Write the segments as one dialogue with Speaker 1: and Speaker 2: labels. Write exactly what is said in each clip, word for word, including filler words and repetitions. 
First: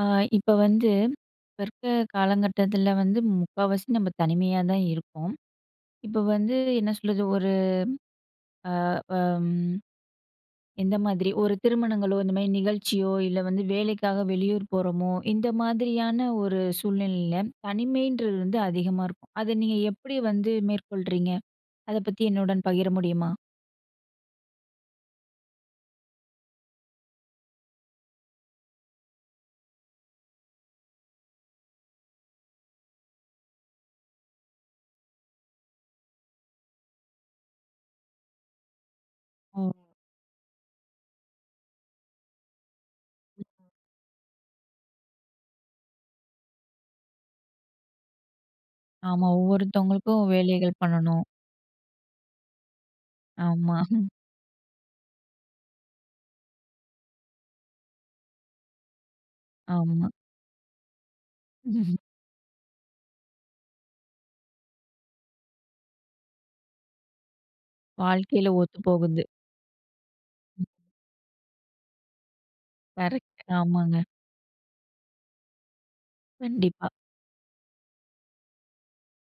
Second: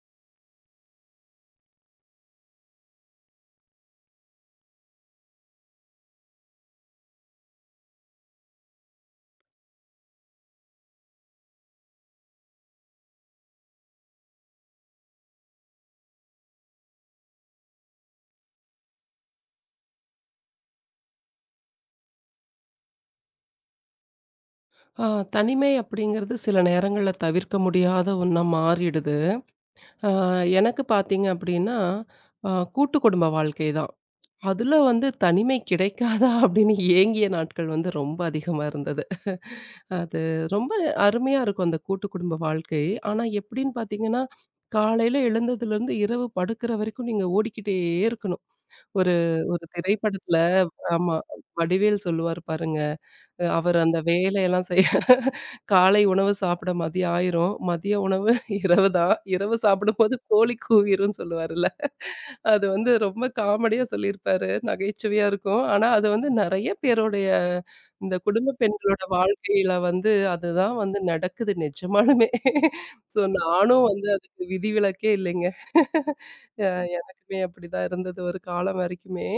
Speaker 1: ஆ, இப்ப வந்து இப்ப இருக்க காலகட்டத்துல வந்து முக்காவாசி நம்ம தனிமையா தான் இருக்கோம். இப்ப வந்து என்ன சொல்றது? ஒரு அ அம் எந்த மாதிரி ஒரு திருமணங்களோ, இந்த மாரி நிகழ்ச்சியோ, இல்ல வந்து வேலைக்காக வெளியூர் போறோமோ, இந்த மாதிரியான ஒரு சூழ்நிலையில தனிமைன்றது வந்து அதிகமா இருக்கும். அத நீங்க எப்படி வந்து மேற்கொள்றீங்க? அத பத்தி என்னுடன் பகிர முடியுமா?
Speaker 2: ஆ தனிமை அப்படிங்கிறது சில நேரங்கள்ல தவிர்க்க முடியாத ஒண்ணா மாறிடுது. ஆ எனக்கு பார்த்தீங்க அப்படின்னா, அ கூட்டு குடும்ப வாழ்க்கை தான். அதுல வந்து தனிமை கிடைக்காதா அப்படின்னு ஏங்கிய நாட்கள் வந்து ரொம்ப அதிகமா இருந்தது.
Speaker 1: ஓ!
Speaker 2: அது ரொம்ப அருமையா இருக்கும் அந்த கூட்டு குடும்ப வாழ்க்கை. ஆனா எப்படின்னு பார்த்தீங்கன்னா, காலையில எழுந்ததுலேருந்து இரவு படுக்கிற வரைக்கும் நீங்க ஓடிக்கிட்டே இருக்கணும். ஒரு
Speaker 1: ஆமா.
Speaker 2: ஒரு
Speaker 1: ஒவ்வொருத்தவங்களுக்கும்
Speaker 2: திரைப்படத்துல
Speaker 1: வேலைகள்
Speaker 2: ஆமா
Speaker 1: பண்ணணும்.
Speaker 2: வடிவேல் சொல்லுவாரு பாருங்க. அஹ் அவர்
Speaker 1: ஆமா,
Speaker 2: அந்த வேலையெல்லாம் செய்ய காலை உணவு சாப்பிட மதியம் ஆயிரும். மதிய உணவு இரவு தான். இரவு
Speaker 1: ஆமா.
Speaker 2: சாப்பிடும்போது கோழி கூவிரும்ன்னு சொல்லுவாருல்ல. அது வந்து ரொம்ப காமெடியா சொல்லியிருப்பாரு. நகைச்சுவையா இருக்கும். ஆனா அது வந்து நெறைய பேருடைய இந்த
Speaker 1: வாழ்க்கையில
Speaker 2: குடும்ப
Speaker 1: ஒத்து
Speaker 2: பெண்களோட
Speaker 1: போகுது.
Speaker 2: வாழ்க்கையில வந்து அதுதான் வந்து நடக்குது நிஜமாலுமே. So
Speaker 1: correct.
Speaker 2: நானும்
Speaker 1: ஆமாங்க.
Speaker 2: வந்து அதுக்கு விதிவிலக்கே இல்லைங்க. அ
Speaker 1: கண்டிப்பா.
Speaker 2: எனக்குமே அப்படிதான் இருந்தது ஒரு காலம் வரைக்குமே.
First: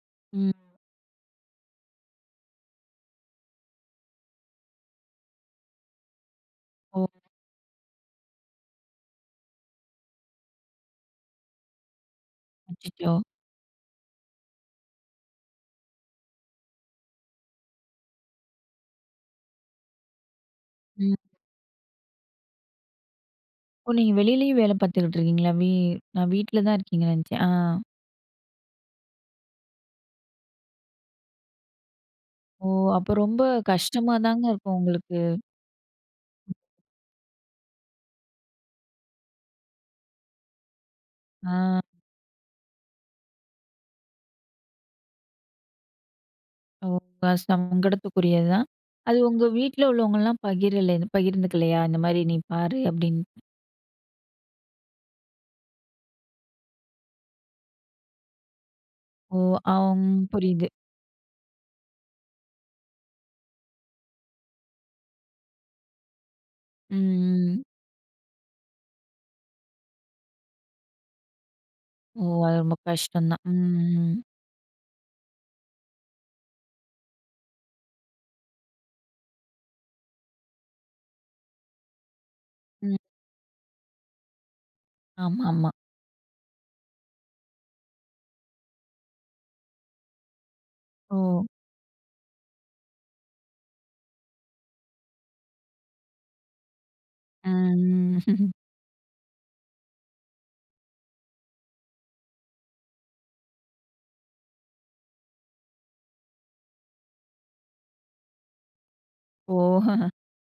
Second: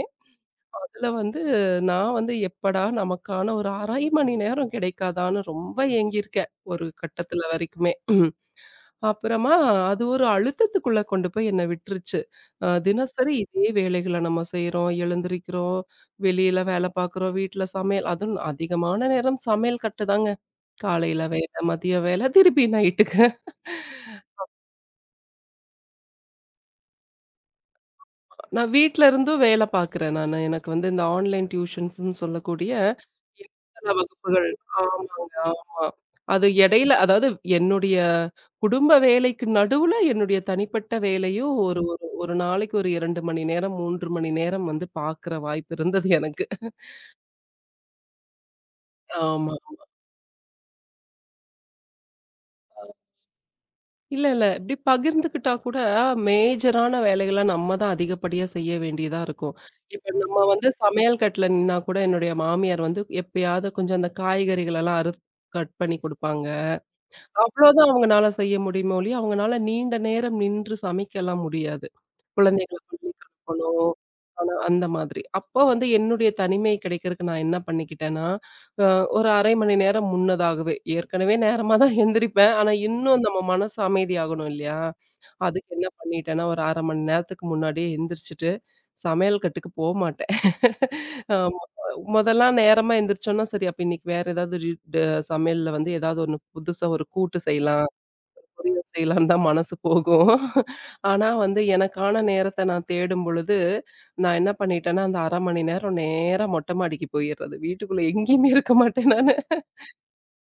Speaker 2: இதுல வந்து நான் வந்து எப்படா நமக்கான ஒரு அரை மணி நேரம் கிடைக்காதான்னு ரொம்ப ஏங்கியிருக்கேன். ஒரு
Speaker 1: ஓ!
Speaker 2: கட்டத்துல வரைக்குமே. ம். அப்புறமா அது ஒரு அழுத்தத்துக்குள்ள கொண்டு போய் என்ன விட்டுருச்சு. அ
Speaker 1: அச்சச்சோ!
Speaker 2: தினசரி இதே வேலைகள நம்ம செய்றோம், எழுந்திரிக்கிறோம், வெளியில வேல பார்க்குறோம், வீட்ல சமையல் அதுவும் அதிகமான நேரம் சமையல் கட்டு தாங்க.
Speaker 1: ம்.
Speaker 2: காலையில வேல, மதிய வேல, திருப்பி நைட்டுக்கு.
Speaker 1: ஓ! நீங்க வெளியிலயும் வேலை பார்த்துக்கிட்டு இருக்கீங்களா? வீ நான் வீட்ல தான் இருக்கீங்கன்னு நினச்சேன். ஆ.
Speaker 2: நான் வீட்ல இருந்தும் வேல பார்க்கிறேன் நானு. எனக்கு வந்து இந்த ஆன்லைன் டியூஷன்ஸ்ன்னு
Speaker 1: ஓ!
Speaker 2: சொல்லக்கூடிய
Speaker 1: அப்ப ரொம்ப
Speaker 2: இணையதள
Speaker 1: கஷ்டமா தாங்க
Speaker 2: வகுப்புகள்.
Speaker 1: இருக்கும் உங்களுக்கு.
Speaker 2: ஆமாங்க, ஆமா. அது இடையில அதாவது என்னுடைய குடும்ப வேலைக்கு நடுவுல என்னுடைய தனிப்பட்ட வேலையும்
Speaker 1: ஆ.
Speaker 2: ஒரு ஒரு ஒரு நாளைக்கு ஒரு இரண்டு மணி நேரம், மூன்று மணி நேரம் வந்து பார்க்கிற வாய்ப்பு இருந்தது எனக்கு.
Speaker 1: ஓ! அ சங்கடத்துக்குரியது தான். அது உங்க
Speaker 2: ஆமா.
Speaker 1: வீட்ல உள்ளவங்கலாம் பகிரல பகிர்ந்துக்கலையா? இந்த மாரி நீ பாரு அப்படின்னு.
Speaker 2: இல்ல, இல்ல. இப்டி பகிர்ந்துக்கிட்டா கூட மேஜரான வேலைகள நம்ம தான் அதிகப்படியா செய்ய வேண்டியதா
Speaker 1: ஓ!
Speaker 2: இருக்கும்.
Speaker 1: அம்
Speaker 2: இப்ப நம்ம வந்து
Speaker 1: புரியுது.
Speaker 2: சமையல் கட்டுல நின்னா கூட என்னுடைய மாமியார் வந்து எப்பயாவது கொஞ்சம் அந்த காய்கறிகளெல்லாம் அறுத் கட் பண்ணி குடுப்பாங்க.
Speaker 1: ம், ம்.
Speaker 2: அவ்வளோதான் அவங்கனால செய்ய முடியுமே ஒழிய, அவங்கனால நீண்ட நேரம் நின்று சமைக்கலாம் முடியாது.
Speaker 1: ஓ! அது ரொம்ப
Speaker 2: குழந்தைகள பள்ளிக்கு
Speaker 1: கஷ்டம் தான். ம்,
Speaker 2: அனுப்பணும்.
Speaker 1: ம்.
Speaker 2: ஆனா அந்த மாதிரி. அப்போ வந்து என்னுடைய தனிமை கிடைக்கிறதுக்கு நான் என்ன பண்ணிக்கிட்டேன்னா, அ ஒரு அரை மணி நேரம் முன்னதாகவே, ஏற்கனவே நேரமா தான் எந்திரிப்பேன். ஆனா
Speaker 1: ம்.
Speaker 2: இன்னும் நம்ம மனசு அமைதியாகணும் இல்லையா?
Speaker 1: ஆமா,
Speaker 2: அதுக்கு
Speaker 1: ஆமா.
Speaker 2: என்ன பண்ணிட்டேன்னா, ஒரு அரை மணி நேரத்துக்கு முன்னாடியே எந்திரிச்சுட்டு, சமையல் கட்டுக்கு போமாட்டேன்.
Speaker 1: ஓ!
Speaker 2: மொதல்லாம் நேரமா எந்திரிச்சோம்னா, சரி அப்ப இன்னைக்கு வேற ஏதாவது ரி ட சமையல்ல வந்து ஏதாவது ஒண்ணு புதுசா ஒரு கூட்டு செய்யலாம்,
Speaker 1: ம்.
Speaker 2: பொரியல் செய்யலான்னு தான் மனசு போகும். ஆனா வந்து எனக்கான நேரத்த நான் தேடும் பொழுது, நான் என்ன பண்ணிட்டேன்னா, அந்த அரை மணி நேரம் நேரா மொட்ட மாடிக்கு போயிர்றது. வீட்டுக்குள்ள எங்கேயுமே இருக்க மாட்டேன் நானு.
Speaker 1: ஓ!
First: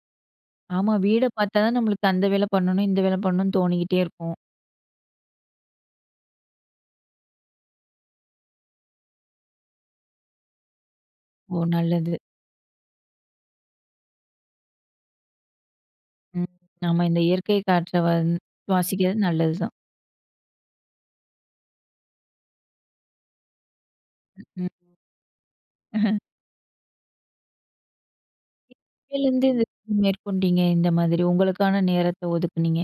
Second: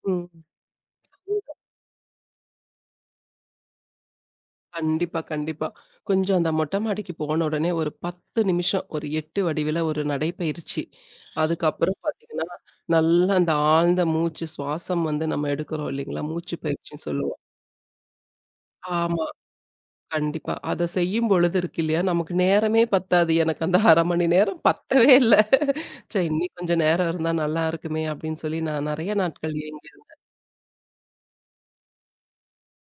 Speaker 2: ம்.
Speaker 1: ஆமா வீட பார்த்தா தான் நம்மளுக்கு அந்த வேலை பண்ணணும், இந்த வேலை பண்ணணும்னு தோணிக்கிட்டே இருக்கும்.
Speaker 2: கண்டிப்பா, கண்டிப்பா. கொஞ்சம் அந்த மொட்டை மாடிக்கு போன உடனே ஒரு பத்து நிமிஷம், ஒரு எட்டு வடிவில ஒரு நடைப்பயிற்சி.
Speaker 1: ஓ!
Speaker 2: அதுக்கப்புறம்
Speaker 1: நல்லது.
Speaker 2: பார்த்தீங்கன்னா, நல்லா அந்த ஆழ்ந்த மூச்சு சுவாசம் வந்து நம்ம எடுக்கிறோம் இல்லைங்களா?
Speaker 1: ம்.
Speaker 2: மூச்சு
Speaker 1: ஆமா.
Speaker 2: பயிற்சின்னு
Speaker 1: இந்த
Speaker 2: சொல்லுவோம்.
Speaker 1: இயற்கை காற்ற வந்து
Speaker 2: ஆமா,
Speaker 1: சுவாசிக்கிறது நல்லது தான்.
Speaker 2: கண்டிப்பா. அத செய்யும் பொழுது இருக்கு இல்லையா? நமக்கு நேரமே பத்தாது. எனக்கு அந்த அரை மணி நேரம்
Speaker 1: ம்.
Speaker 2: பத்தவே இல்ல. சரி இன்னும் கொஞ்சம் நேரம் இருந்தா நல்லா இருக்குமே! அப்படின்னு சொல்லி நான் நெறைய
Speaker 1: எப்பயிலேருந்து
Speaker 2: நாட்கள்
Speaker 1: இது
Speaker 2: ஏங்கி
Speaker 1: மேற்கொண்டீங்க? இந்த மாதிரி உங்களுக்கான நேரத்த ஒதுக்குனீங்க?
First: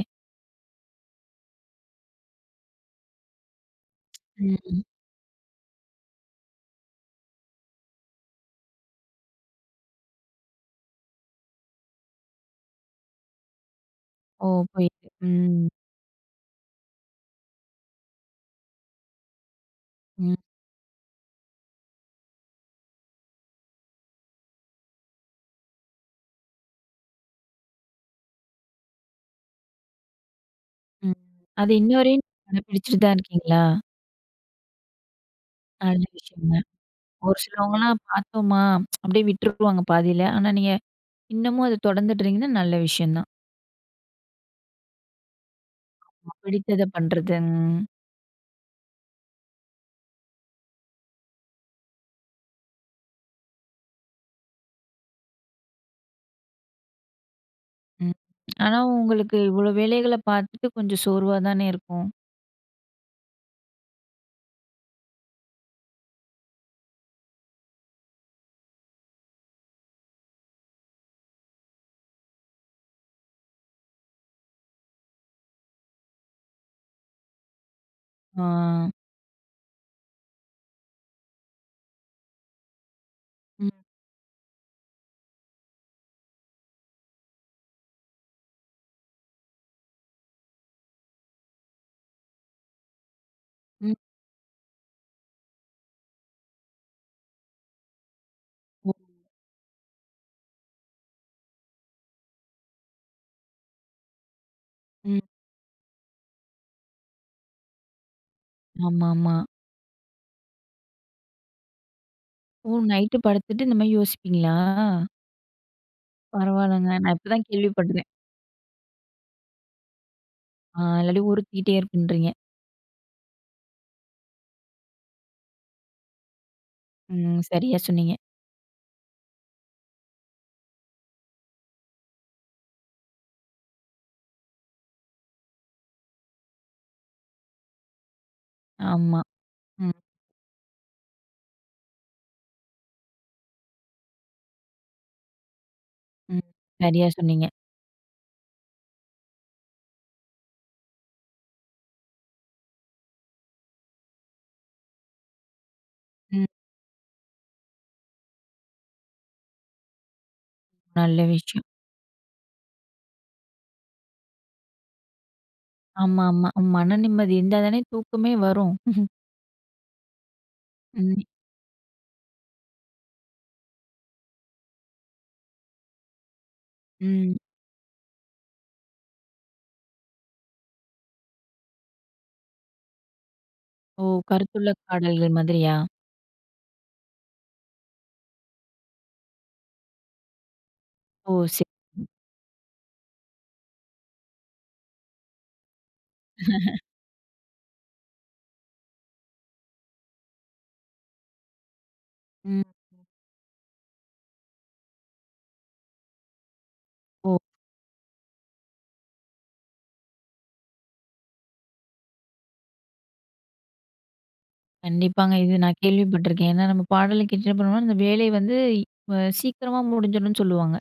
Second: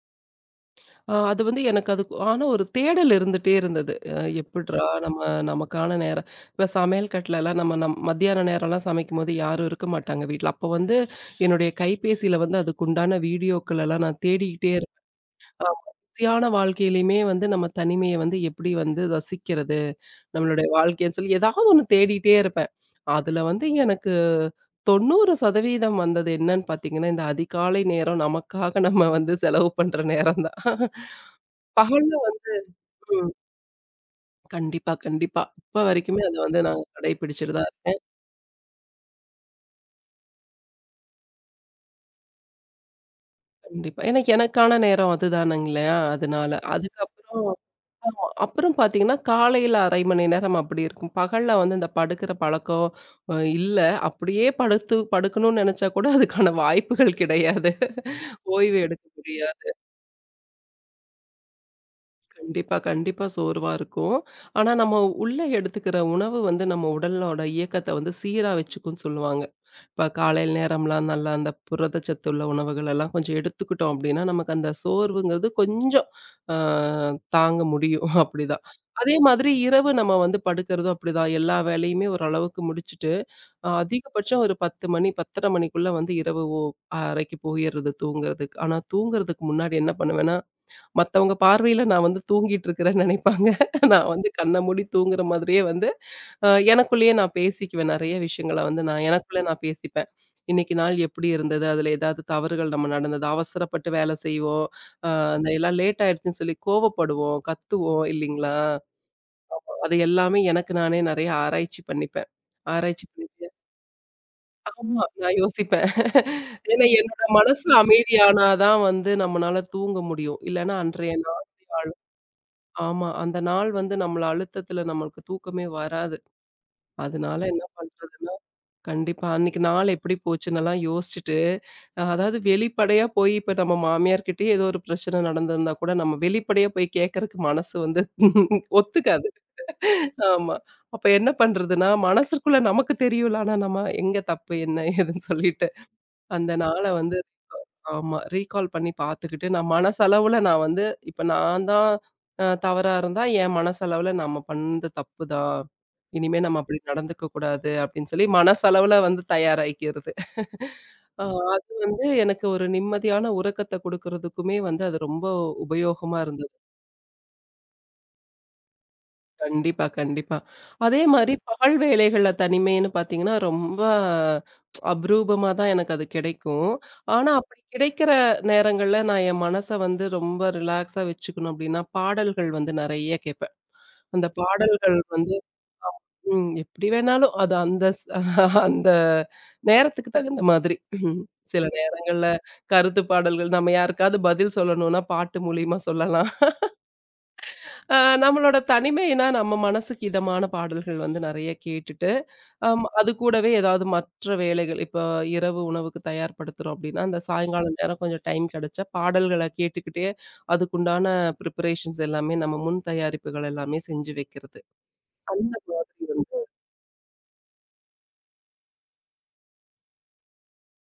Speaker 2: ஆ அது வந்து எனக்கு அதுக்கு ஆனா ஒரு தேடல் இருந்துட்டே இருந்தது. அ எப்புட்றா
Speaker 1: ம்.
Speaker 2: நம்ம நமக்கான நேரம் இப்ப சமையல் கட்டுலலாம் நம்ம நம் மத்தியான நேரம்லாம் சமைக்கும்போது யாரும் இருக்க மாட்டாங்க வீட்ல. அப்போ வந்து என்னுடைய கைபேசியில வந்து அதுக்குண்டான வீடியோக்கள் எல்லாம் நான்
Speaker 1: ஓ!
Speaker 2: தேடிக்கிட்டே இருப்பேன்.
Speaker 1: போயிட்டு. ம்.
Speaker 2: ஆமா. பிஸியான வாழ்க்கையிலயுமே வந்து நம்ம தனிமைய வந்து எப்படி வந்து ரசிக்கிறது?
Speaker 1: ம்.
Speaker 2: நம்மளுடைய வாழ்க்கைன்னு சொல்லி ஏதாவது ஒண்ணு தேடிட்டே இருப்பேன். அதுல வந்து எனக்கு தொண்ணூறு சதவீதம் வந்தது என்னன்னு பார்த்தீங்கன்னா, இந்த அதிகாலை நேரம் நமக்காக நம்ம வந்து செலவு பண்ற நேரம் தான்.
Speaker 1: ம். அது இன்ன
Speaker 2: பகல்ல
Speaker 1: வரையும் கடைபிடிச்சுட்டு தான்
Speaker 2: ம்.
Speaker 1: இருக்கீங்களா?
Speaker 2: கண்டிப்பா, கண்டிப்பா. இப்ப
Speaker 1: நல்ல
Speaker 2: வரைக்குமே அத
Speaker 1: விஷயங்க.
Speaker 2: வந்து நான்
Speaker 1: ஒரு
Speaker 2: கடைபிடிச்சுட்டு தான் இருக்கேன்.
Speaker 1: சிலவங்கலாம் பார்த்தோமா, அப்படியே விட்டுருவாங்க பாதியில. ஆனா நீங்க இன்னமும் அத தொடர்ந்துட்டுறீங்கன்னா நல்ல விஷயம் தான்.
Speaker 2: கண்டிப்பா. ஏன்னா எனக்கான நேரம் அதுதானங்க இல்லையா? அதனால.
Speaker 1: பிடித்தத
Speaker 2: அதுக்கப்புறம்
Speaker 1: பண்றது. ம்.
Speaker 2: ஆமா. அப்புறம் பார்த்தீங்கன்னா, காலையில அரை மணி நேரம் அப்படி இருக்கும். பகல்ல வந்து இந்த படுக்கிற பழக்கம் அ இல்ல. அப்படியே படுத்து படுக்கணும்னு நெனச்சா கூட அதுக்கான வாய்ப்புகள் கிடையாது.
Speaker 1: ம்.
Speaker 2: ஓய்வு
Speaker 1: ஆனா
Speaker 2: எடுக்க
Speaker 1: உங்களுக்கு
Speaker 2: முடியாது.
Speaker 1: இவ்வளோ வேலைகள பார்த்துட்டு கொஞ்சம் சோர்வா தானே இருக்கும்.
Speaker 2: கண்டிப்பா, கண்டிப்பா சோர்வா இருக்கும். ஆனா, நம்ம உள்ள எடுத்துக்கிற உணவு வந்து நம்ம உடலோட இயக்கத்த வந்து சீரா வச்சுக்கும்னு சொல்லுவாங்க. இப்போ காலையில் நேரம்லாம் நல்லா அந்த புரதச்சத்து உள்ள உணவுகள் எல்லாம் கொஞ்சம் எடுத்துக்கிட்டோம் அப்படின்னா, நமக்கு அந்த சோர்வுங்கிறது கொஞ்சம் அ தாங்க முடியும்.
Speaker 1: ஆ.
Speaker 2: அப்படிதான். அதே மாதிரி இரவு நம்ம வந்து படுக்கிறதும் அப்படிதான். எல்லா வேலையுமே ஓரளவுக்கு முடிச்சுட்டு, அ
Speaker 1: ம்.
Speaker 2: அதிகபட்சம் ஒரு பத்து மணி பத்து முப்பது மணிக்குள்ள வந்து இரவு ஓ அறைக்கு போயிறது தூங்குறதுக்கு. ஆனா தூங்குறதுக்கு முன்னாடி என்ன பண்ணுவேன்னா, மத்தவங்க பார்வையில நான் வந்து தூங்கிட்டு இருக்கிறேன்னு நினைப்பாங்க.
Speaker 1: ம்.
Speaker 2: நான் வந்து கண்ண மூடி தூங்குற மாதிரியே வந்து, அ எனக்குள்ளேயே நான் பேசிக்குவேன். நெறைய விஷயங்கள வந்து
Speaker 1: ஒ.
Speaker 2: நான் எனக்குள்ள நான் பேசிப்பேன். இன்னைக்கு நாள் எப்படி இருந்தது? அதுல ஏதாவது தவறுகள் நம்ம நடந்தது? அவசரப்பட்டு வேலை செய்வோம். அ
Speaker 1: ம்.
Speaker 2: அந்த எல்லாம் லேட் ஆயிடுச்சுன்னு சொல்லி கோவப்படுவோம், கத்துவோம் இல்லைங்களா?
Speaker 1: ஆமாமா.
Speaker 2: அது எல்லாமே எனக்கு நானே நெறைய ஆராய்ச்சி பண்ணிப்பேன்.
Speaker 1: ஓ!
Speaker 2: ஆராய்ச்சி
Speaker 1: நைட்டு
Speaker 2: பண்ணிட்டு
Speaker 1: படுத்துட்டு இந்த மாரி யோசிப்பீங்களா?
Speaker 2: ஆமா. நான் யோசிப்பேன். ஏன்னா
Speaker 1: பரவால்லங்க. நான்
Speaker 2: என்னோட
Speaker 1: இப்ப தான்
Speaker 2: மனசு
Speaker 1: கேள்விப்படுறேன்.
Speaker 2: அமைதியானா தான் வந்து நம்மனால தூங்க முடியும். இல்லன்னா
Speaker 1: ஆ
Speaker 2: அன்றைய
Speaker 1: இல்லாட்டி உறுத்திக்கிட்டே
Speaker 2: நாள்
Speaker 1: இருக்குன்றீங்க.
Speaker 2: ஆமா. அந்த நாள் வந்து நம்மள அழுத்தத்துல நம்மளுக்கு தூக்கமே வராது. அதனால
Speaker 1: ம்.
Speaker 2: என்ன
Speaker 1: சரியா சொன்னீங்க.
Speaker 2: பண்றதுன்னா கண்டிப்பா அன்னைக்கு நாள் எப்படி போச்சுன்னெல்லாம் யோசிச்சுட்டு, அஹ் அதாவது வெளிப்படையா போய் இப்ப நம்ம மாமியார்கிட்டயே ஏதோ ஒரு பிரச்சனை நடந்திருந்தா கூட நம்ம வெளிப்படையா போய் கேட்கறக்கு மனசு வந்து
Speaker 1: ஆமா.
Speaker 2: ஒத்துக்காது.
Speaker 1: ம்,
Speaker 2: ஆமா. அப்ப என்ன பண்றதுன்னா, மனசுக்குள்ள நமக்கு தெரியும்ல. ஆனா நம்ம எங்க தப்பு என்ன ஏதுன்னு சொல்லிட்டு
Speaker 1: ம்.
Speaker 2: அந்த நாள
Speaker 1: சரியா
Speaker 2: வந்து
Speaker 1: சொன்னீங்க.
Speaker 2: ஆமா. ரீகால் பண்ணி பார்த்துக்கிட்டு, நான் மனசளவுல நான் வந்து இப்ப நான் தான் அ தவறா இருந்தா, என் மனசளவுல நம்ம பண்ணது தப்பு தான். இனிமே
Speaker 1: ம்.
Speaker 2: நம்ம அப்படி நடந்துக்க கூடாது அப்படின்னு சொல்லி மனசளவுல வந்து தயாராயிக்கிறது.
Speaker 1: நல்ல
Speaker 2: அ
Speaker 1: விஷயம்.
Speaker 2: அது வந்து எனக்கு ஒரு நிம்மதியான உறக்கத்த குடுக்கறதுக்குமே வந்து அது ரொம்ப உபயோகமா
Speaker 1: ஆமா, ஆமா.
Speaker 2: இருந்தது.
Speaker 1: மன நிம்மதி இருந்தா தானே தூக்கமே வரும்.
Speaker 2: கண்டிப்பா, கண்டிப்பா. அதே
Speaker 1: ம்,
Speaker 2: மாரி பகல் வேளைகள்ல தனிமைன்னு பார்த்தீங்கன்னா, ரொம்ப அபரூபமா தான் எனக்கு அது கிடைக்கும். ஆனா,
Speaker 1: ம்.
Speaker 2: அப்படி கிடைக்கிற நேரங்கள்ல நான் என் மனச வந்து ரொம்ப ரிலாக்ஸா வச்சுக்கணும் அப்படின்னா, பாடல்கள் வந்து நெறைய கேட்பேன்.
Speaker 1: ஓ!
Speaker 2: அந்த
Speaker 1: கருத்துள்ள
Speaker 2: பாடல்கள்
Speaker 1: பாடல்கள்
Speaker 2: வந்து
Speaker 1: மாதிரியா?
Speaker 2: ம் எப்படி வேணாலும் அது அந்த ஸ் அந்த நேரத்துக்கு தகுந்த மாதிரி. ம்,
Speaker 1: ஓ!
Speaker 2: சில
Speaker 1: சரி.
Speaker 2: நேரங்கள்ல கருத்து பாடல்கள் நம்ம யாருக்காவது பதில் சொல்லணும்னா, பாட்டு மூலியமா சொல்லலாம். அ நம்மளோட தனிமைனா, நம்ம மனசுக்கு இதமான பாடல்கள் வந்து நெறைய கேட்டுட்டு,
Speaker 1: ம்.
Speaker 2: அம் அது கூடவே ஏதாவது மற்ற வேலைகள் இப்போ இரவு உணவுக்கு தயார்படுத்துறோம் அப்டின்னா, அந்த
Speaker 1: ஓ!
Speaker 2: சாயங்காலம் நேரம் கொஞ்சம் டைம் கிடைச்சா பாடல்கள கேட்டுக்கிட்டே, அதுக்குண்டான பிரிப்பரேஷன்ஸ் எல்லாமே நம்ம முன் தயாரிப்புகள் எல்லாமே செஞ்சு வைக்கிறது.
Speaker 1: கண்டிப்பாங்க. இது
Speaker 2: அந்த
Speaker 1: நான்
Speaker 2: மாதிரி வந்து
Speaker 1: கேள்விப்பட்டுருக்கேன். ஏன்னா நம்ம பாடல கேட்டுட்டு போனோம்னா, அந்த வேலை வந்து அ சீக்கிரமா முடிஞ்சிடும்னு சொல்லுவாங்க.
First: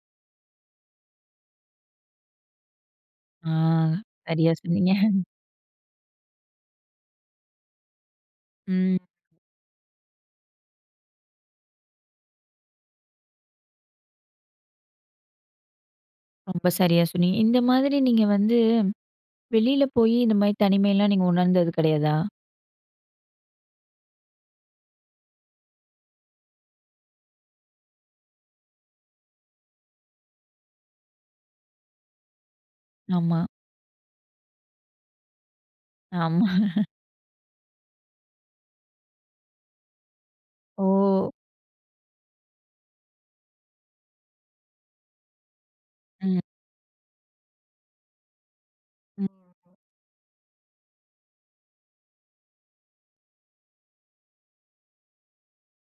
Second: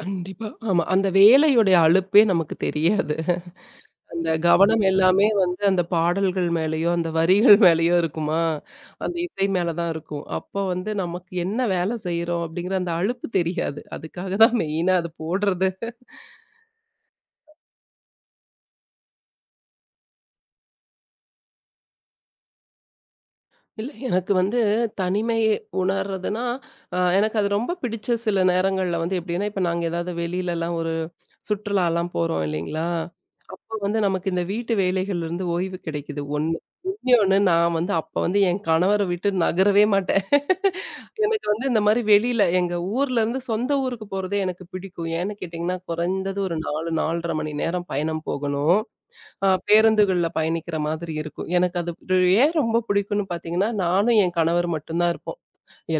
Speaker 2: கண்டிப்பா. ஆமா. அந்த வேலையுடைய அலுப்பே நமக்கு தெரியாது.
Speaker 1: ஆ
Speaker 2: அந்த
Speaker 1: சரியா
Speaker 2: கவனம்
Speaker 1: சொன்னீங்க.
Speaker 2: எல்லாமே வந்து அந்த பாடல்கள் மேலயோ, அந்த வரிகள் மேலயோ இருக்குமா?
Speaker 1: ம்.
Speaker 2: அந்த இசை மேல தான் இருக்கும். அப்போ வந்து நமக்கு என்ன வேலை செய்றோம் அப்படிங்கிற அந்த அலுப்பு தெரியாது. அதுக்காக தான் மெயினா அது போடுறது.
Speaker 1: ரொம்ப சரியா சொன்னீங்க. இந்த மாதிரி நீங்க வந்து வெளியில போயி இந்த மாரி தனிமைலாம் நீங்க உணர்ந்தது கிடையாதா?
Speaker 2: இல்ல, எனக்கு வந்து தனிமை உணர்றதுன்னா, அ எனக்கு அது ரொம்ப பிடிச்ச சில நேரங்கள்ல வந்து எப்படின்னா, இப்ப நாங்க ஏதாவது வெளியிலலாம் ஒரு சுற்றுலாலாம் போறோம் இல்லைங்களா?
Speaker 1: ஆமா.
Speaker 2: அப்போ வந்து நமக்கு இந்த வீட்டு வேலைகள்லேருந்து ஓய்வு கிடைக்குது
Speaker 1: ஆமா.
Speaker 2: ஒண்ணு. இன்னொன்னு நான் வந்து அப்ப வந்து என் கணவர விட்டு நகரவே மாட்டேன்.
Speaker 1: ஓ!
Speaker 2: எனக்கு வந்து இந்த மாரி வெளியில எங்க ஊர்லேருந்து சொந்த ஊருக்கு போறதே எனக்கு பிடிக்கும். ஏன்னு கேட்டிங்கன்னா, குறைந்தது
Speaker 1: ம்.
Speaker 2: ஒரு நான்கு, நான்கு அரை மணி நேரம் பயணம் போகணும்.
Speaker 1: ம்.
Speaker 2: அ பேருந்துகள்ல பயணிக்கிற மாதிரி இருக்கும். எனக்கு அது ரு- ஏன் ரொம்ப பிடிக்கும்னு பார்த்தீங்கன்னா, நானும் என் கணவர் மட்டும் தான் இருப்போம்.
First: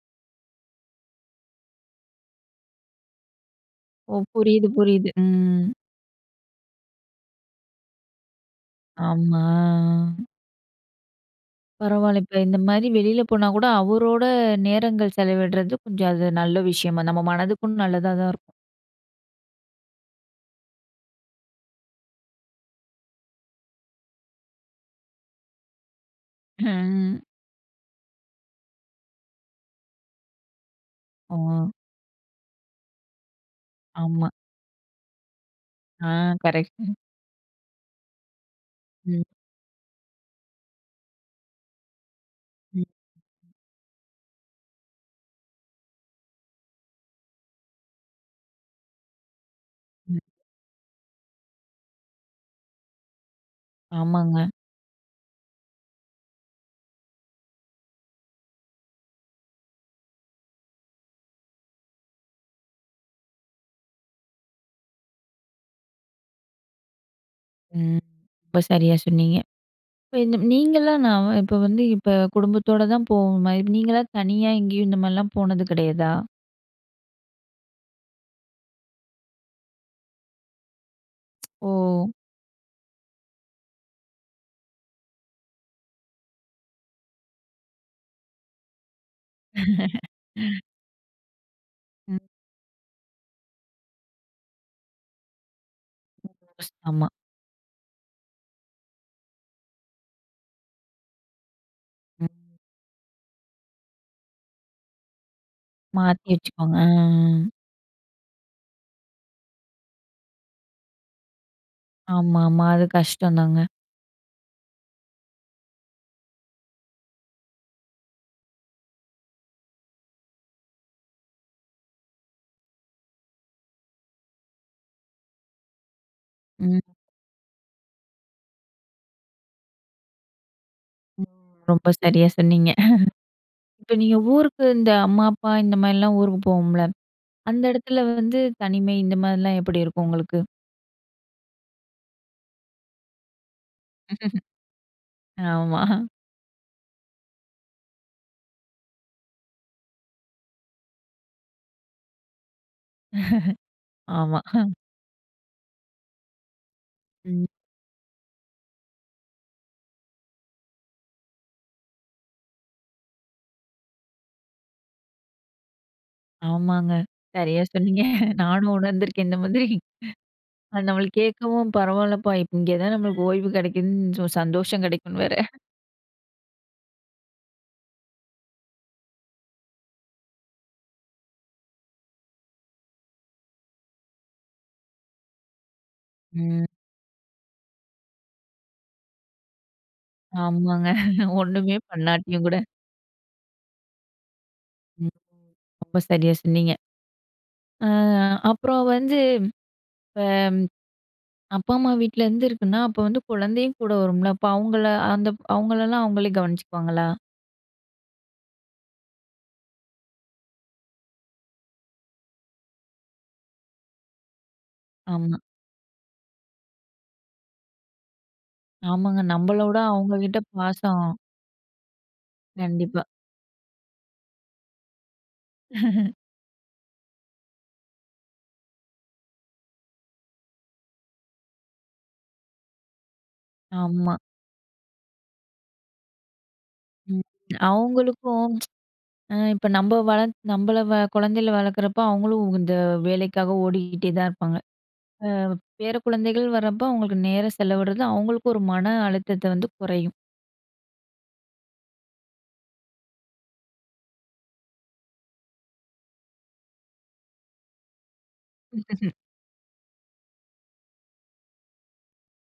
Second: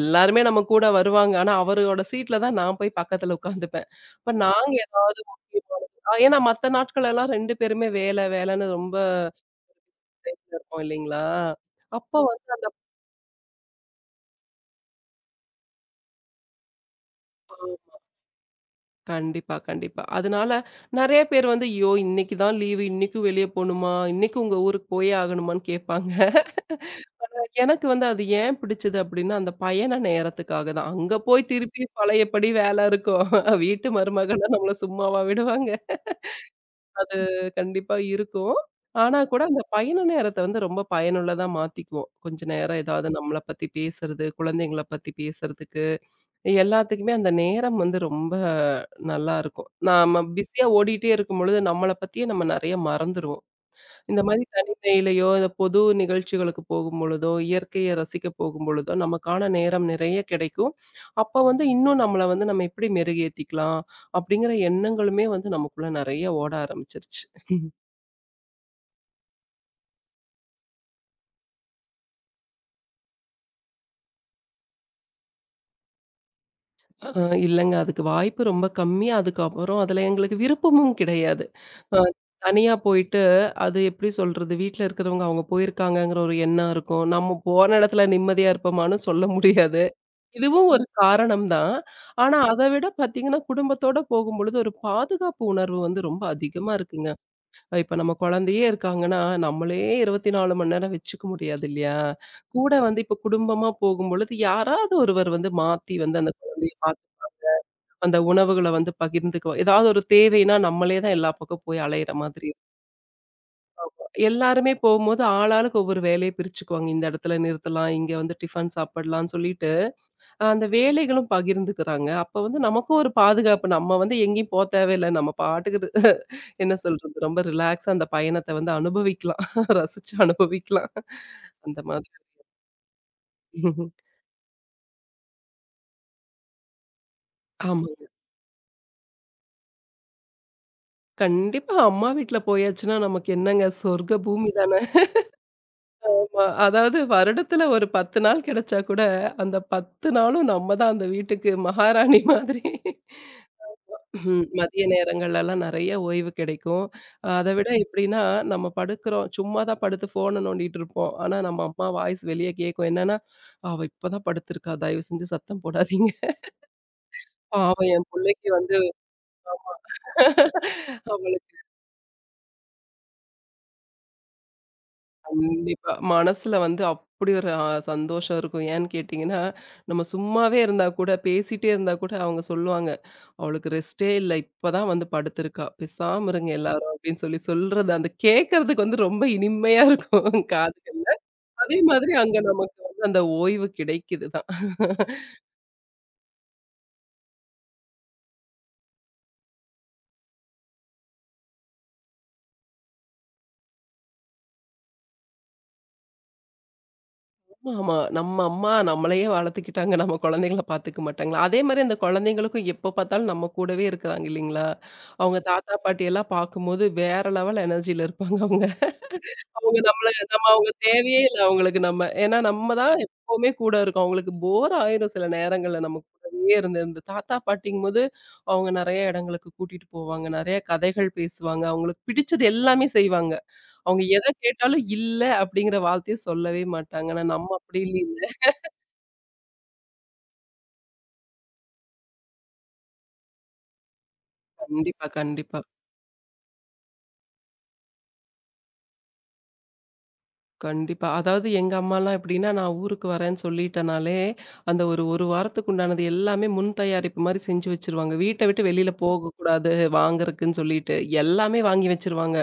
Speaker 2: எல்லாருமே நம்ம கூட வருவாங்க. ஆனா அவரோட சீட்ல தான் நான் போய் பக்கத்துல உட்காந்துப்பேன்.
Speaker 1: ஓ!
Speaker 2: அப்ப
Speaker 1: புரியுது,
Speaker 2: நாங்க என்ன
Speaker 1: புரியுது. ம்.
Speaker 2: பண்ணுவோம்? ஆஹ் ஏன்னா மத்த நாட்கள் எல்லாம் இரண்டு பேருமே வேல வேலைன்னு ரொம்ப
Speaker 1: ஆமா.
Speaker 2: டைட்ல இருப்போம் இல்லைங்களா? அப்போ
Speaker 1: பரவால்ல. இப்ப
Speaker 2: வந்து
Speaker 1: இந்த மாரி வெளியில போனா கூட அவரோட நேரங்கள் செலவிடுறது கொஞ்சம் அது நல்ல விஷயமா நம்ம மனதுக்கும் நல்லதா தான் இருக்கும்.
Speaker 2: கண்டிப்பா, கண்டிப்பா. அதனால நெறைய பேர் வந்து, "ஐயோ! இன்னைக்கு தான் லீவு. இன்னைக்கும் வெளிய போணுமா? இன்னைக்கும் உங்க ஊருக்கு போயே ஆகணுமான்னு?" கேட்பாங்க.
Speaker 1: ம்.
Speaker 2: எனக்கு வந்து அது ஏன் பிடிச்சது அப்டின்னா, அந்த பயண நேரத்துக்காக தான். அங்க
Speaker 1: ஓ!
Speaker 2: போய் திருப்பி பழையபடி வேல இருக்கும். வீட்டு
Speaker 1: ஆமா.
Speaker 2: மருமகள்னா நம்மள சும்மாவா விடுவாங்க.
Speaker 1: ஆ கரெக்ட்.
Speaker 2: அது கண்டிப்பா இருக்கும். ஆனா
Speaker 1: ம்.
Speaker 2: கூட அந்த பயண நேரத்த வந்து ரொம்ப பயனுள்ளதா மாத்திக்குவோம். கொஞ்ச நேரம்
Speaker 1: ம்.
Speaker 2: ஏதாவது நம்மள பத்தி பேசுறது, குழந்தைங்கள பத்தி பேசுறதுக்கு, எல்லாத்துக்குமே அந்த நேரம் வந்து ரொம்ப நல்லாருக்கும்.
Speaker 1: ம்.
Speaker 2: நாம பிஸியா ஓடிட்டே இருக்கும்பொழுது, நம்மள பத்தியே நம்ம நெறைய மறந்துருவோம். இந்த
Speaker 1: ஆமாங்க.
Speaker 2: மாதிரி தனிமையிலயோ, இந்த பொது நிகழ்ச்சிகளுக்கு போகும்பொழுதோ, இயற்கையை ரசிக்க போகும்பொழுதோ, நமக்கான நேரம் நிறைய கிடைக்கும். அப்ப வந்து இன்னும் நம்மள வந்து நம்ம எப்படி மெருகேத்திக்கலாம்? அப்படிங்கிற எண்ணங்களுமே வந்து நமக்குள்ள நெறைய ஓட ஆரம்பிச்சிருச்சு.
Speaker 1: ம். ரொம்ப சரியா சொன்னீங்க. இப்ப இந்த நீங்கலாம் நான் இப்ப வந்து இப்ப குடும்பத்தோட தான் போற மாரி நீங்களா தனியா எங்கேயும் இந்த மாரிலாம் போனது கிடையாதா?
Speaker 2: அ இல்லங்க அதுக்கு வாய்ப்பு ரொம்ப கம்மி. அதுக்கப்புறம் அதுல எங்களுக்கு விருப்பமும் கிடையாது.
Speaker 1: ஓ!
Speaker 2: அ தனியா போயிட்டு அது எப்படி சொல்றது? வீட்ல இருக்கிறவங்க அவங்க போயிருக்காங்கங்கிற ஒரு எண்ணம் இருக்கும். நம்ம போன இடத்துல நிம்மதியா இருப்போமான்னு சொல்ல முடியாது. இதுவும் ஒரு காரணம் தான்.
Speaker 1: ம்.
Speaker 2: ஆனா, அத விட பார்த்தீங்கன்னா, குடும்பத்தோட போகும்பொழுது ஒரு பாதுகாப்பு உணர்வு வந்து ரொம்ப அதிகமா
Speaker 1: ஆமா.
Speaker 2: இருக்குங்க. அஹ் இப்ப நம்ம குழந்தையே இருக்காங்கன்னா, நம்மளே இருபத்தி நான்கு மணி நேரம் வச்சுக்க முடியாது இல்லையா?
Speaker 1: ம்.
Speaker 2: கூட வந்து இப்ப குடும்பமா போகும்பொழுது, யாராவது ஒருவர் வந்து மாத்தி வந்து
Speaker 1: மாத்தி
Speaker 2: அந்த குழந்தைய
Speaker 1: வச்சுக்கோங்க. ஆ,
Speaker 2: பார்த்து அந்த உணவுகள வந்து பகிர்ந்துக்குவோம். ஏதாவது ஒரு தேவைன்னா, நம்மளே தான் எல்லா பக்கம் போய் அலையிற
Speaker 1: ஆ.
Speaker 2: மாதிரி இருக்கும்.
Speaker 1: ஆமாமா. அது கஷ்டம் தாங்க.
Speaker 2: எல்லாருமே போகும்போது ஆளாளுக்கு ஒவ்வொரு வேலைய பிரிச்சுக்குவாங்க. இந்த இடத்துல நிறுத்தலாம், இங்க வந்து டிஃபன் சாப்பிடலாம்னு சொல்லிட்டு, அஹ் அந்த வேலைகளும் பகிர்ந்துக்கிறாங்க. அப்ப வந்து நமக்கும் ஒரு பாதுகாப்பு. நம்ம வந்து எங்கேயும் போ தேவையில்ல. நம்ம பாட்டுக்கு இரு- என்ன
Speaker 1: ம்.
Speaker 2: சொல்றது? ரொம்ப ரிலாக்ஸா அந்த பயணத்த வந்து அனுபவிக்கலாம். ரசிச்சு அனுபவிக்கலாம்.
Speaker 1: ம்.
Speaker 2: அந்த
Speaker 1: ரொம்ப
Speaker 2: மாதிரி.
Speaker 1: சரியா சொன்னீங்க. இப்ப நீங்க ஊருக்கு இந்த அம்மா, அப்பா இந்த மாரிலாம் ஊருக்கு போவோம்ல, அந்த இடத்துல
Speaker 2: ஆமாங்க.
Speaker 1: வந்து தனிமை இந்த மாரிலாம் எப்படி இருக்கும் உங்களுக்கு?
Speaker 2: கண்டிப்பா அம்மா வீட்ல போயாச்சுன்னா நமக்கு என்னங்க சொர்க்க பூமி தானே.
Speaker 1: ஆமா,
Speaker 2: ஆமா. அதாவது வருடத்துல ஒரு பத்து நாள் கிடைச்சா கூட, அந்த பத்து நாளும் நம்ம தான் அந்த வீட்டுக்கு மகாராணி மாதிரி.
Speaker 1: ஆமா.
Speaker 2: ம். மதிய நேரங்கள்லலாம் நெறைய ஓய்வு கிடைக்கும். அத
Speaker 1: ம்.
Speaker 2: விட எப்படின்னா, நம்ம படுக்குறோம். சும்மா தான் படுத்து ஃபோன நோண்டிட்டு இருப்போம். ஆனா, நம்ம அம்மா வாய்ஸ் வெளிய கேட்கும். என்னன்னா, "அவ இப்ப தான் படுத்திருக்கா. தயவு செஞ்சு சத்தம் போடாதீங்க.
Speaker 1: ஆமாங்க. சரியா
Speaker 2: பாவம்
Speaker 1: சொன்னீங்க.
Speaker 2: என் புள்ளைக்கு
Speaker 1: நானும்
Speaker 2: வந்து"
Speaker 1: உணர்ந்திருக்கேன் இந்த மாதிரி.
Speaker 2: ஆமா.
Speaker 1: அது நம்மளுக்கு
Speaker 2: அவள
Speaker 1: கேட்கவும் பரவாயில்லப்பா, இங்கே தான் நம்மளுக்கு ஓய்வு கிடைக்குதுன்னு சோ சந்தோஷம் கிடைக்கும்னு வேற.
Speaker 2: கண்டிப்பா. மனசுல வந்து அப்படி ஒரு அ சந்தோஷம் இருக்கும். ஏன்னு கேட்டீங்கன்னா, நம்ம சும்மாவே இருந்தா கூட, பேசிட்டே இருந்தா கூட அவங்க சொல்லுவாங்க, "அவளுக்கு ரெஸ்ட்டே இல்ல. இப்பதான் வந்து படுத்திருக்கா. பேசாம இருங்க
Speaker 1: ம்.
Speaker 2: எல்லாரும்" அப்படின்னு சொல்லி சொல்றது, அந்த கேட்கறதுக்கு வந்து ரொம்ப இனிமையா இருக்கும்
Speaker 1: ஆமாங்க.
Speaker 2: காதுகள்ல.
Speaker 1: ஒண்ணுமே
Speaker 2: அதே மாதிரி அங்க
Speaker 1: பண்ணாட்டியும் கூட.
Speaker 2: நமக்கு வந்து அந்த ஓய்வு கிடைக்குது தான்.
Speaker 1: ம். ரொம்ப சரியா சொன்னீங்க. அ அப்புறம் வந்து இப்ப அப்பா, அம்மா வீட்ல இருந்து இருக்குன்னா, அப்ப வந்து குழந்தையும் கூட வரும்ல. அப்ப அவங்கள அந்த அவங்களலாம் அவங்களே கவனிச்சுக்குவாங்களா?
Speaker 2: ஆமா. நம்ம அம்மா நம்மளையே வளர்த்துக்கிட்டாங்க. நம்ம குழந்தைங்கள பார்த்துக்க மாட்டாங்களா? அதே மாரி அந்த குழந்தைங்களுக்கும் எப்போ பார்த்தாலும் நம்ம கூடவே இருக்கிறாங்க இல்லைங்களா? அவங்க
Speaker 1: ஆமா.
Speaker 2: தாத்தா, பாட்டி எல்லாம் பார்க்கும்போது வேற லெவல் எனர்ஜில இருப்பாங்க அவங்க.
Speaker 1: ஆமாங்க. நம்மளோட
Speaker 2: அவங்க நம்மள
Speaker 1: அவங்க கிட்ட
Speaker 2: அவங்க
Speaker 1: பாசம்.
Speaker 2: தேவையே இல்ல அவங்களுக்கு நம்ம. ஏன்னா நம்ம தான்
Speaker 1: கண்டிப்பா.
Speaker 2: எப்பவுமே கூட இருக்கோம். அவங்களுக்கு போர் ஆயிரும் சில நேரங்கள்ல நம்ம கூடவே இருந்து இருந்து. தாத்தா, பாட்டிங்கும்போது அவங்க நெறைய இடங்களுக்கு கூட்டிட்டு போவாங்க. நெறைய கதைகள் பேசுவாங்க. அவங்களுக்கு பிடிச்சது எல்லாமே செய்வாங்க. அவங்க
Speaker 1: ஆமா.
Speaker 2: எத கேட்டாலும் இல்ல அப்படிங்கிற வார்த்தைய சொல்லவே மாட்டாங்க.
Speaker 1: ம்.
Speaker 2: ஆனா நம்ம அப்படி இல்லைல.
Speaker 1: அவங்களுக்கும் அ இப்ப நம்ம வள நம்மள வ குழந்தையில வளர்க்குறப்ப அவங்களும் இந்த வேலைக்காக ஓடிக்கிட்டே தான் இருப்பாங்க.
Speaker 2: கண்டிப்பா,
Speaker 1: அ
Speaker 2: கண்டிப்பா,
Speaker 1: பேர குழந்தைகள் வரப்போ அவங்களுக்கு நேரம் செலவிடுறது, அவங்களுக்கு ஒரு மன அழுத்தத்த வந்து குறையும்.
Speaker 2: கண்டிப்பா. அதாவது எங்க அம்மாலாம் எப்படின்னா, நான் ஊருக்கு வரேன்னு சொல்லிட்டனாலே, அந்த ஒரு 1 வாரத்துக்கு உண்டானது எல்லாமே முன் தயாரிப்பு மாரி செஞ்சு வச்சுருவாங்க. வீட்ட விட்டு வெளியில போகக்கூடாது வாங்குறக்குன்னு சொல்லிட்டு, எல்லாமே வாங்கி வச்சுருவாங்க.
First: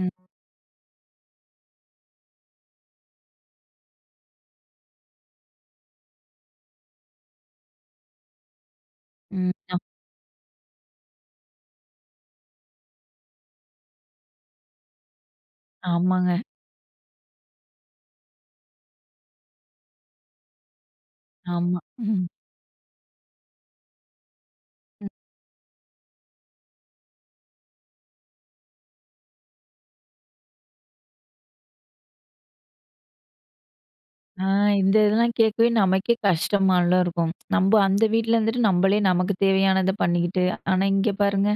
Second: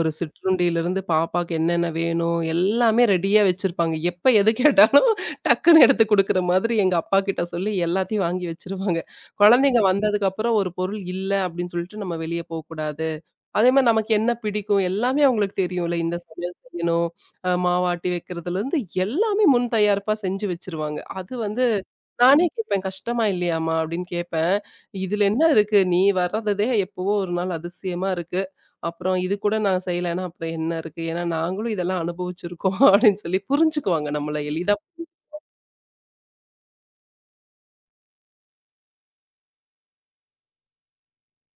Speaker 2: ஒரு சிற்றுண்டியிலிருந்து பாப்பாக்கு என்னென்ன வேணும், எல்லாமே ரெடியா வச்சிருப்பாங்க. எப்ப எது கேட்டாலும் டக்குன்னு எடுத்து குடுக்குற மாதிரி எங்க அப்பாகிட்ட சொல்லி எல்லாத்தையும் வாங்கி வச்சுருவாங்க.
Speaker 1: ம். அ
Speaker 2: குழந்தைங்க வந்ததுக்கப்புறம் ஒரு பொருள் இல்ல அப்படின்னு சொல்லிட்டு நம்ம வெளிய போக்கூடாது. அதே மாரி நமக்கு என்ன பிடிக்கும் எல்லாமே அவங்களுக்கு தெரியும்ல. இந்த
Speaker 1: ஆமாங்க.
Speaker 2: சமையல் செய்யணும், அ மாவாட்டி வைக்கிறதுலருந்து எல்லாமே முன் தயாரிப்பா செஞ்சு வச்சுருவாங்க. அது வந்து
Speaker 1: ஆமா. ம்.
Speaker 2: நானே கேட்பேன், "கஷ்டமா இல்லையாம்மா?" அப்படின்னு கேட்பேன்.
Speaker 1: ம்.
Speaker 2: "இதுல என்ன இருக்கு? நீ வர்றததே எப்பவோ ஒரு நாள் அதிசயமா இருக்கு. அப்புறம் இது கூட நான் செய்யலைன்னா அப்புறம் என்ன இருக்கு? ஏன்னா நாங்களும் இதெல்லாம் அனுபவிச்சிருக்கோம்" அப்படின்னு சொல்லி புரிஞ்சுக்குவாங்க நம்மள
Speaker 1: ஆ
Speaker 2: எளிதா.
Speaker 1: இந்த இதெல்லாம் கேட்கவே நமக்கே கஷ்டமால இருக்கும். நம்ப அந்த வீட்ல இருந்துட்டு நம்பளே நமக்கு தேவையானத பண்ணிக்கிட்டு, ஆனா இங்க பாருங்க,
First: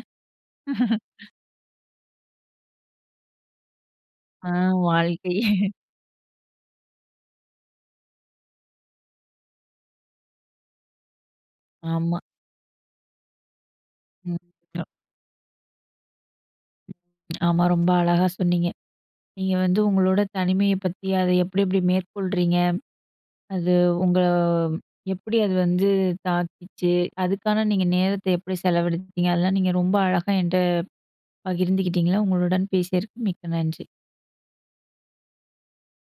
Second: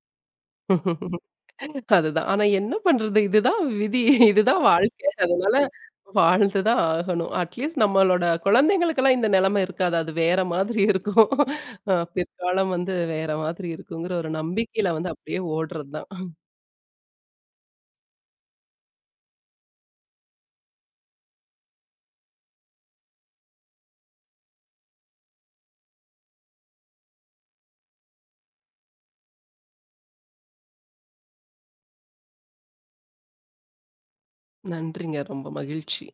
Speaker 2: அதுதான். ஆனா என்ன பண்றது? இதுதான் விதி.
Speaker 1: ஆ
Speaker 2: இதுதான் வாழ்க்கை.
Speaker 1: வாழ்க்கையே
Speaker 2: அதனால வாழ்ந்து தான் ஆகணும். அட்லீஸ்ட் நம்மளோட குழந்தைங்களுக்கெல்லாம் இந்த நிலைமை இருக்காது. அது வேற மாதிரி இருக்கும். அ
Speaker 1: ஆமா.
Speaker 2: பிற்காலம் வந்து வேற மாதிரி இருக்குங்கிற ஒரு
Speaker 1: ம்.
Speaker 2: நம்பிக்கையில வந்து அப்படியே ஓடுறது தான்.
Speaker 1: ஆமா ரொம்ப அழகா சொன்னீங்க. நீங்க வந்து உங்களோட தனிமைய பத்தி, அத எப்படி எப்படி மேற்கொள்றீங்க? அது உங்கள எப்படி அது வந்து தாக்கிச்சு? அதுக்கான நீங்க நேரத்த எப்படி செலவழித்தீங்க? அதெல்லாம் நீங்க ரொம்ப அழகா என்ட்ட பகிர்ந்துக்கிட்டீங்க. உங்களுடன் பேசியதற்கு மிக்க நன்றி.
Speaker 2: நன்றிங்க. ரொம்ப மகிழ்ச்சி.